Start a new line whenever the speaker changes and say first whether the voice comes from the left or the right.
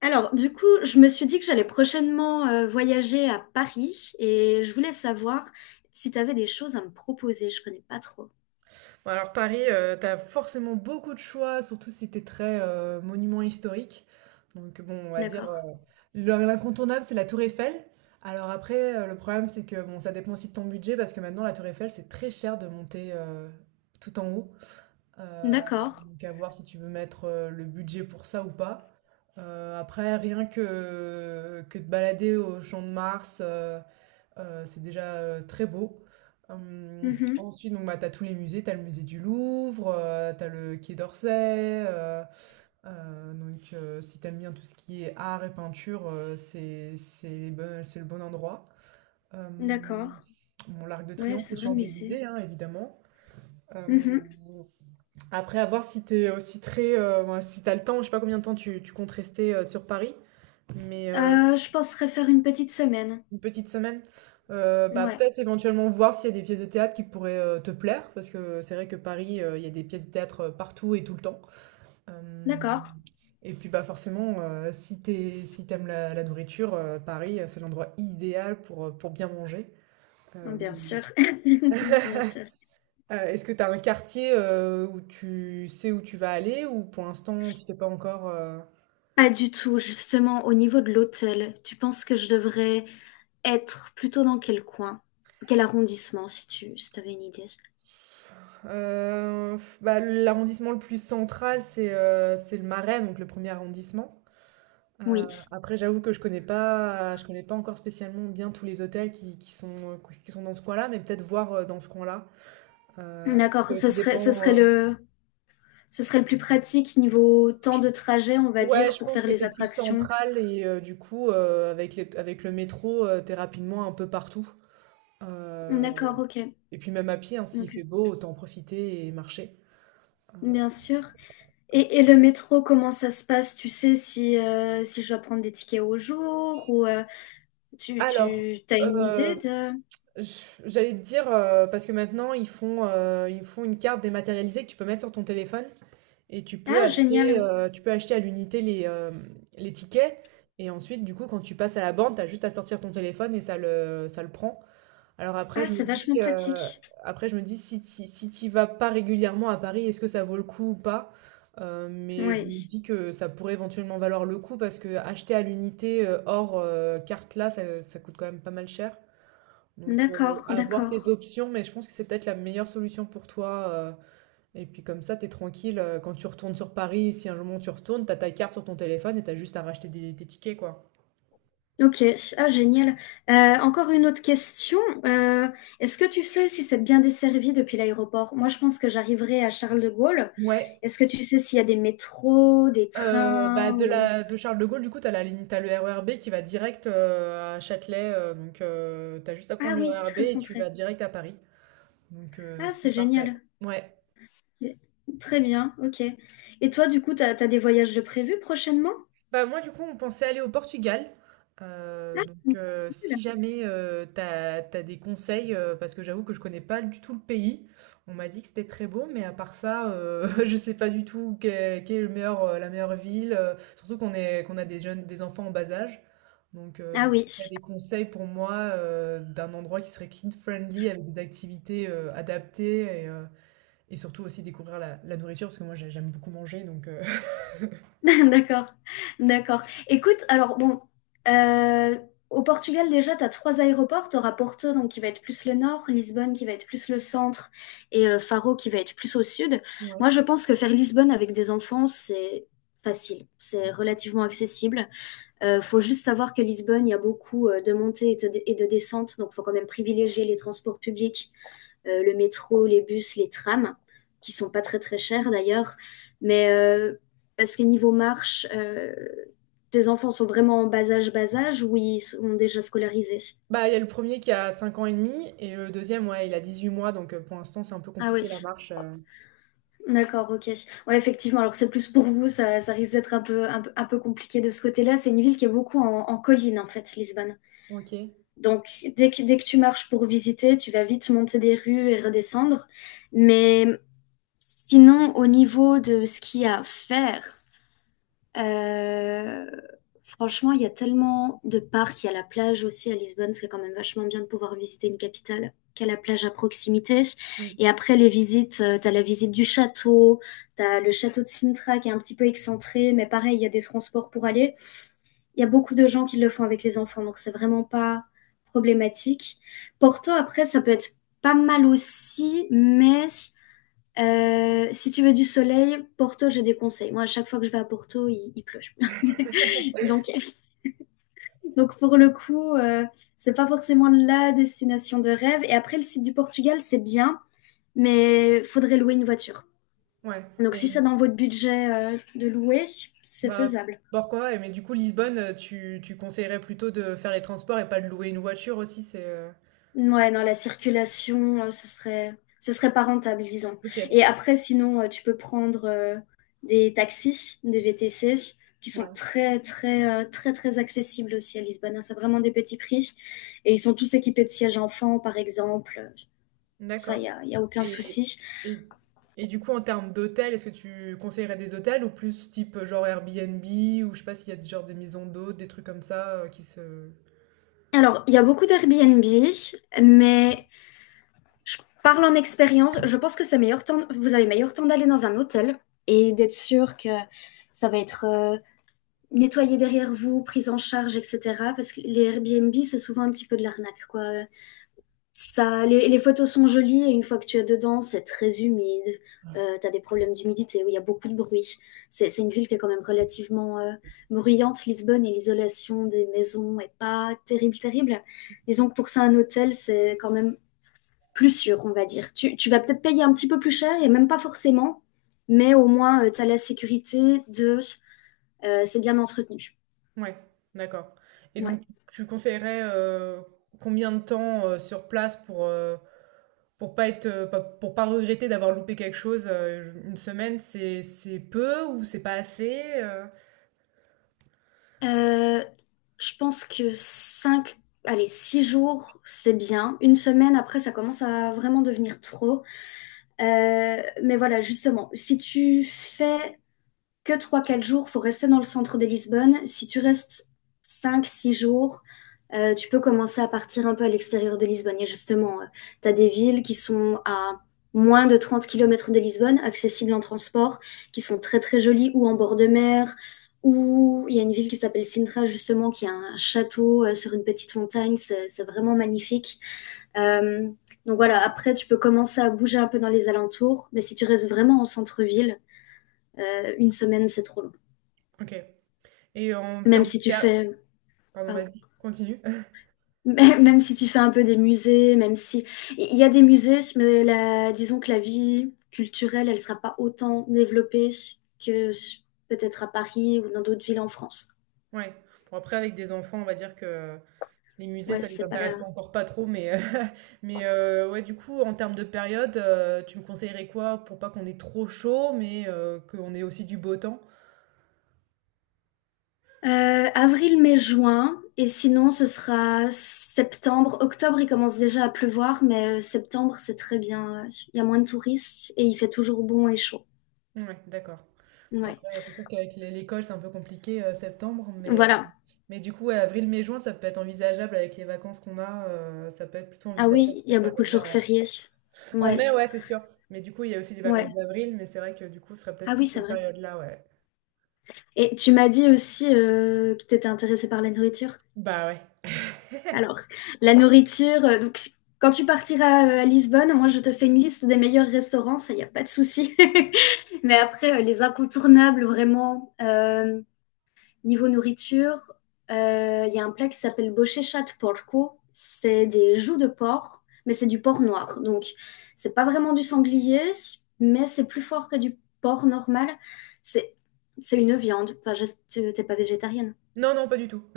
left: Alors, du coup, je me suis dit que j'allais prochainement voyager à Paris et je voulais savoir si tu avais des choses à me proposer. Je connais pas trop.
right: Ouais, alors Paris, t'as forcément beaucoup de choix, surtout si t'es très monument historique. Donc bon, on va dire
left: D'accord.
right: l'incontournable, c'est la Tour Eiffel. Alors après, le problème, c'est que bon, ça dépend aussi de ton budget parce que maintenant la Tour Eiffel, c'est très cher de monter tout en haut. Euh,
left: D'accord.
right: donc à voir si tu veux mettre le budget pour ça ou pas. Après, rien que te balader au Champ de Mars. C'est déjà très beau. Hum,
left: Mhm.
right: Ensuite, donc, bah, tu as tous les musées, tu as le musée du Louvre, tu as le Quai d'Orsay. Donc, si t'aimes bien tout ce qui est art et peinture, c'est c'est le bon endroit. Euh,
left: D'accord.
right: bon, l'Arc de
left: Ouais,
right: Triomphe,
left: c'est
right: les
left: vrai, musée.
right: Champs-Élysées, hein, évidemment. Euh,
left: Mhm.
right: Après, à voir si t'es aussi très, ouais, si t'as le temps, je sais pas combien de temps tu comptes rester sur Paris, mais
left: Je penserais faire une petite semaine.
right: une petite semaine? Bah,
left: Ouais.
right: peut-être éventuellement voir s'il y a des pièces de théâtre qui pourraient, te plaire parce que c'est vrai que Paris, il y a des pièces de théâtre, partout et tout le temps. Hem
left: D'accord.
right: Et puis, bah, forcément, si t'es, si t'aimes la nourriture, Paris, c'est l'endroit idéal pour bien manger.
left: Oh, bien
right: Hem,
left: sûr. Bien sûr.
right: Est-ce que t'as un quartier, où tu sais où tu vas aller ou pour l'instant tu sais pas encore,
left: Pas du tout. Justement, au niveau de l'hôtel, tu penses que je devrais être plutôt dans quel coin? Quel arrondissement, si t'avais une idée?
right: Heu, Bah, l'arrondissement le plus central, c'est le Marais, donc le premier arrondissement. Euh,
left: Oui.
right: Après, j'avoue que je connais pas encore spécialement bien tous les hôtels qui sont dans ce coin-là, mais peut-être voir dans ce coin-là. Puis ça
left: D'accord,
right: aussi dépend. euh,
left: ce serait le plus pratique niveau temps
right: je-
left: de trajet, on va
right: ouais,
left: dire,
right: je
left: pour
right: pense
left: faire
right: que
left: les
right: c'est plus
left: attractions.
right: central et du coup, avec le métro, t'es rapidement un peu partout. Euh,
left: D'accord, ok.
right: et puis même à pied, hein, s'il
left: Ok.
right: fait beau, autant en profiter et marcher.
left: Bien sûr. Et le métro, comment ça se passe? Tu sais si, si je dois prendre des tickets au jour ou tu,
right: Alors,
left: tu as une
right: euh,
left: idée de...
right: j'allais te dire, parce que maintenant, ils font une carte dématérialisée que tu peux mettre sur ton téléphone. Et
left: Ah, génial.
right: tu peux acheter à l'unité les tickets et ensuite, du coup, quand tu passes à la borne, tu as juste à sortir ton téléphone et ça le prend. Alors après,
left: Ah,
right: je me
left: c'est
right: dis,
left: vachement
right: heu,
left: pratique.
right: Après je me dis si tu si t'y vas pas régulièrement à Paris, est-ce que ça vaut le coup ou pas? Mais je me
left: Oui.
right: dis que ça pourrait éventuellement valoir le coup parce que acheter à l'unité, hors, carte là, ça coûte quand même pas mal cher. Donc,
left: D'accord,
right: avoir tes
left: d'accord.
right: options, mais je pense que c'est peut-être la meilleure solution pour toi, et puis comme ça, t'es tranquille, quand tu retournes sur Paris, si un jour tu retournes, t'as ta carte sur ton téléphone et t'as juste à racheter des tes tickets, quoi.
left: Ok, ah génial. Encore une autre question. Euh, Est-ce que tu sais si c'est bien desservi depuis l'aéroport? Moi, je pense que j'arriverai à Charles de Gaulle.
right: Ouais,
left: Est-ce que tu sais s'il y a des métros, des
right: bah,
left: trains ou...
right: de Charles de Gaulle, du coup, t'as la ligne tu as le RER B qui va direct, à Châtelet, donc tu juste à prendre
left: Ah
right: le
left: oui, c'est
right: RER B
left: très
right: et tu
left: centré.
right: vas direct à Paris, donc
left: Ah,
right: c'est
left: c'est
right: parfait.
left: génial.
right: Ouais.
left: Très bien, ok. Et toi, du coup, t'as des voyages de prévus prochainement?
right: Bah, moi, du coup, on pensait aller au Portugal.
left: Ah,
right: Donc,
left: cool.
right: si jamais t'as des conseils, parce que j'avoue que je connais pas du tout le pays, on m'a dit que c'était très beau, mais à part ça, je sais pas du tout quelle est le meilleur, la meilleure ville, surtout qu'on a des jeunes, des enfants en bas âge. Donc,
left: Ah
right: si
left: oui.
right: t'as des conseils pour moi d'un endroit qui serait kid-friendly, avec des activités adaptées et surtout aussi découvrir la nourriture, parce que moi, j'aime beaucoup manger, donc…
left: D'accord, d'accord. Écoute, alors bon, euh, au Portugal déjà, tu as trois aéroports. Tu auras Porto, donc qui va être plus le nord, Lisbonne qui va être plus le centre, et Faro qui va être plus au sud. Moi, je pense que faire Lisbonne avec des enfants, c'est facile, c'est relativement accessible. Faut juste savoir que Lisbonne, il y a beaucoup de montées et de descentes, donc faut quand même privilégier les transports publics le métro, les bus, les trams, qui sont pas très très chers d'ailleurs, mais parce que niveau marche, tes enfants sont vraiment en bas âge, ou ils sont déjà scolarisés?
right: Bah, il y a le premier qui a 5 ans et demi et le deuxième ouais, il a 18 mois, donc pour l'instant, c'est un peu
left: Ah oui,
right: compliqué la marche,
left: d'accord, ok. Ouais, effectivement, alors c'est plus pour vous, ça risque d'être un peu compliqué de ce côté-là. C'est une ville qui est beaucoup en colline, en fait, Lisbonne.
right: OK.
left: Donc, dès que tu marches pour visiter, tu vas vite monter des rues et redescendre. Mais sinon, au niveau de ce qu'il y a à faire, Euh, franchement, il y a tellement de parcs. Il y a la plage aussi à Lisbonne. C'est quand même vachement bien de pouvoir visiter une capitale qui a la plage à proximité. Et après les visites, t'as la visite du château, t'as le château de Sintra qui est un petit peu excentré, mais pareil, il y a des transports pour aller. Il y a beaucoup de gens qui le font avec les enfants, donc c'est vraiment pas problématique. Porto, après, ça peut être pas mal aussi, mais si tu veux du soleil, Porto, j'ai des conseils. Moi, à chaque fois que je vais à Porto, il pleut. Donc, donc pour le coup, c'est pas forcément la destination de rêve. Et après, le sud du Portugal, c'est bien, mais faudrait louer une voiture.
right: Ouais
left: Donc, si
right: et
left: c'est dans votre budget de louer, c'est
right: bah,
left: faisable.
right: pourquoi? Et mais du coup, Lisbonne, tu conseillerais plutôt de faire les transports et pas de louer une voiture aussi?
left: Ouais, non, la circulation, ce serait pas rentable, disons. Et
right: OK,
left: après, sinon, tu peux prendre des taxis, des VTC, qui sont
right: ouais,
left: très, très, très, très accessibles aussi à Lisbonne, hein. C'est vraiment des petits prix. Et ils sont tous équipés de sièges enfants, par exemple. Ça,
right: d'accord.
left: y a aucun
right: et
left: souci.
right: et du coup, en termes d'hôtels, est-ce que tu conseillerais des hôtels ou plus type, genre, Airbnb ou je sais pas s'il y a des genre des maisons d'hôtes, des trucs comme ça, qui se
left: Alors, il y a beaucoup d'Airbnb, mais je parle en expérience. Je pense que c'est meilleur temps, vous avez meilleur temps d'aller dans un hôtel et d'être sûr que ça va être nettoyé derrière vous, prise en charge, etc. Parce que les Airbnb, c'est souvent un petit peu de l'arnaque, quoi. Ça, les photos sont jolies et une fois que tu es dedans, c'est très humide. Tu as des problèmes d'humidité où il y a beaucoup de bruit. C'est une ville qui est quand même relativement bruyante, Lisbonne, et l'isolation des maisons est pas terrible, terrible. Disons que pour ça, un hôtel, c'est quand même plus sûr, on va dire. Tu vas peut-être payer un petit peu plus cher et même pas forcément, mais au moins, tu as la sécurité de c'est bien entretenu.
right: ouais, d'accord. Et
left: Ouais.
right: donc, tu conseillerais combien de temps sur place pour pas être, pour pas regretter d'avoir loupé quelque chose? Une semaine, c'est peu ou c'est pas assez?
left: Euh, je pense que 5, allez, 6 jours, c'est bien. Une semaine, après, ça commence à vraiment devenir trop. Mais voilà, justement, si tu fais que trois 4 jours, il faut rester dans le centre de Lisbonne. Si tu restes cinq, six jours, tu peux commencer à partir un peu à l'extérieur de Lisbonne. Et justement, tu as des villes qui sont à moins de 30 km de Lisbonne, accessibles en transport, qui sont très très jolies, ou en bord de mer, ou il y a une ville qui s'appelle Sintra, justement, qui a un château sur une petite montagne, c'est vraiment magnifique. Euh, donc voilà, après, tu peux commencer à bouger un peu dans les alentours, mais si tu restes vraiment en centre-ville, une semaine, c'est trop long.
right: Ok. Et en
left: Même
right: termes de…
left: si tu fais,
right: Pardon,
left: pardon,
right: vas-y, continue.
left: même si tu fais un peu des musées, même si il y a des musées, mais la, disons que la vie culturelle, elle sera pas autant développée que s- peut-être à Paris ou dans d'autres villes en France.
right: Ouais. Bon, après, avec des enfants, on va dire que les musées,
left: Ouais,
right: ça
left: je
right: les
left: sais pas
right: intéresse
left: là.
right: pas trop, mais, mais ouais, du coup, en termes de période, tu me conseillerais quoi pour pas qu'on ait trop chaud, mais qu'on ait aussi du beau temps?
left: Avril, mai, juin, et sinon ce sera septembre. Octobre, il commence déjà à pleuvoir, mais septembre, c'est très bien, ouais. Il y a moins de touristes et il fait toujours bon et chaud.
right: Ouais, d'accord. Bon,
left: Ouais.
right: après, c'est sûr qu'avec l'école, c'est un peu compliqué, septembre,
left: Voilà.
right: mais du coup, ouais, avril, mai, juin, ça peut être envisageable avec les vacances qu'on a, ça peut être plutôt
left: Ah
right: envisageable
left: oui, il y
right: cette
left: a beaucoup de
right: période-là,
left: jours
right: ouais.
left: fériés.
right: En
left: Ouais.
right: mai, ouais, c'est sûr. Mais du coup, il y a aussi les
left: Ouais.
right: vacances d'avril, mais c'est vrai que du coup, ce serait
left: Ah
right: peut-être
left: oui,
right: plus
left: c'est
right: cette
left: vrai.
right: période-là, ouais.
left: Et tu m'as dit aussi que tu étais intéressée par la nourriture.
right: Bah ouais.
left: Alors, la nourriture, quand tu partiras à Lisbonne, moi je te fais une liste des meilleurs restaurants, ça, il n'y a pas de souci. Mais après, les incontournables, vraiment, niveau nourriture, il y a un plat qui s'appelle bochechat de porco. C'est des joues de porc, mais c'est du porc noir. Donc, c'est pas vraiment du sanglier, mais c'est plus fort que du porc normal. C'est c'est une viande. Enfin, t'es pas végétarienne.
right: Non, non, pas du tout.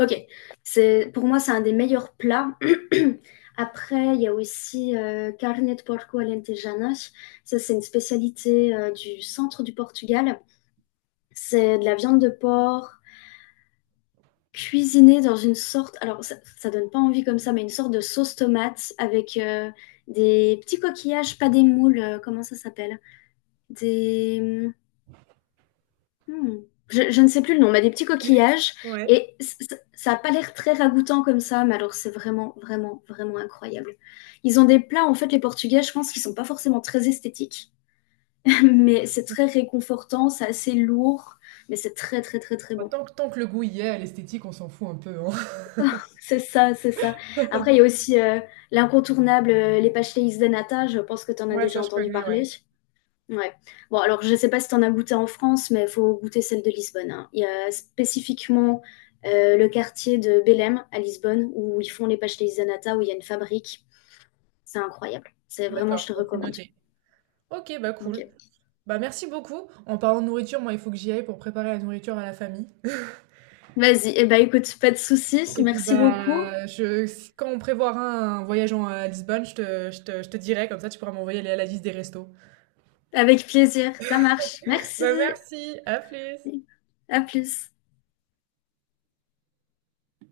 left: Ok, c'est pour moi c'est un des meilleurs plats. Après, il y a aussi carne de porco alentejana. Ça, c'est une spécialité du centre du Portugal. C'est de la viande de porc cuisinée dans une sorte, alors ça donne pas envie comme ça, mais une sorte de sauce tomate avec des petits coquillages, pas des moules, comment ça s'appelle? Des Hmm. Je ne sais plus le nom, mais des petits coquillages.
right: Ouais.
left: Et ça n'a pas l'air très ragoûtant comme ça, mais alors c'est vraiment, vraiment, vraiment incroyable. Ils ont des plats, en fait, les Portugais, je pense qu'ils sont pas forcément très esthétiques, mais c'est très réconfortant, c'est assez lourd, mais c'est très, très, très, très
right: Bah,
left: bon.
right: tant que le goût y est, l'esthétique, on s'en fout un peu, hein.
left: C'est ça, c'est ça. Après, il y a aussi l'incontournable, les pastéis de nata, je pense que tu en as
right: Ouais,
left: déjà
right: ça je
left: entendu
right: connais,
left: parler.
right: ouais.
left: Ouais. Bon, alors je ne sais pas si tu en as goûté en France, mais il faut goûter celle de Lisbonne, hein. Il y a spécifiquement le quartier de Belém à Lisbonne où ils font les pastéis-nata, où il y a une fabrique. C'est incroyable. C'est vraiment, je
right: D'accord,
left: te
right: bah, c'est
left: recommande.
right: noté. Ok, bah cool.
left: Ok.
right: Bah merci beaucoup. En parlant de nourriture, moi, il faut que j'y aille pour préparer la nourriture à la famille.
left: Vas-y. Eh ben, écoute, pas de souci.
right: Et puis
left: Merci beaucoup.
right: bah, je, si- quand on prévoira un voyage à Lisbonne, je te dirai, comme ça tu pourras m'envoyer la liste des restos.
left: Avec plaisir. Ça marche. Merci.
right: Bah, merci, à plus!
left: À plus.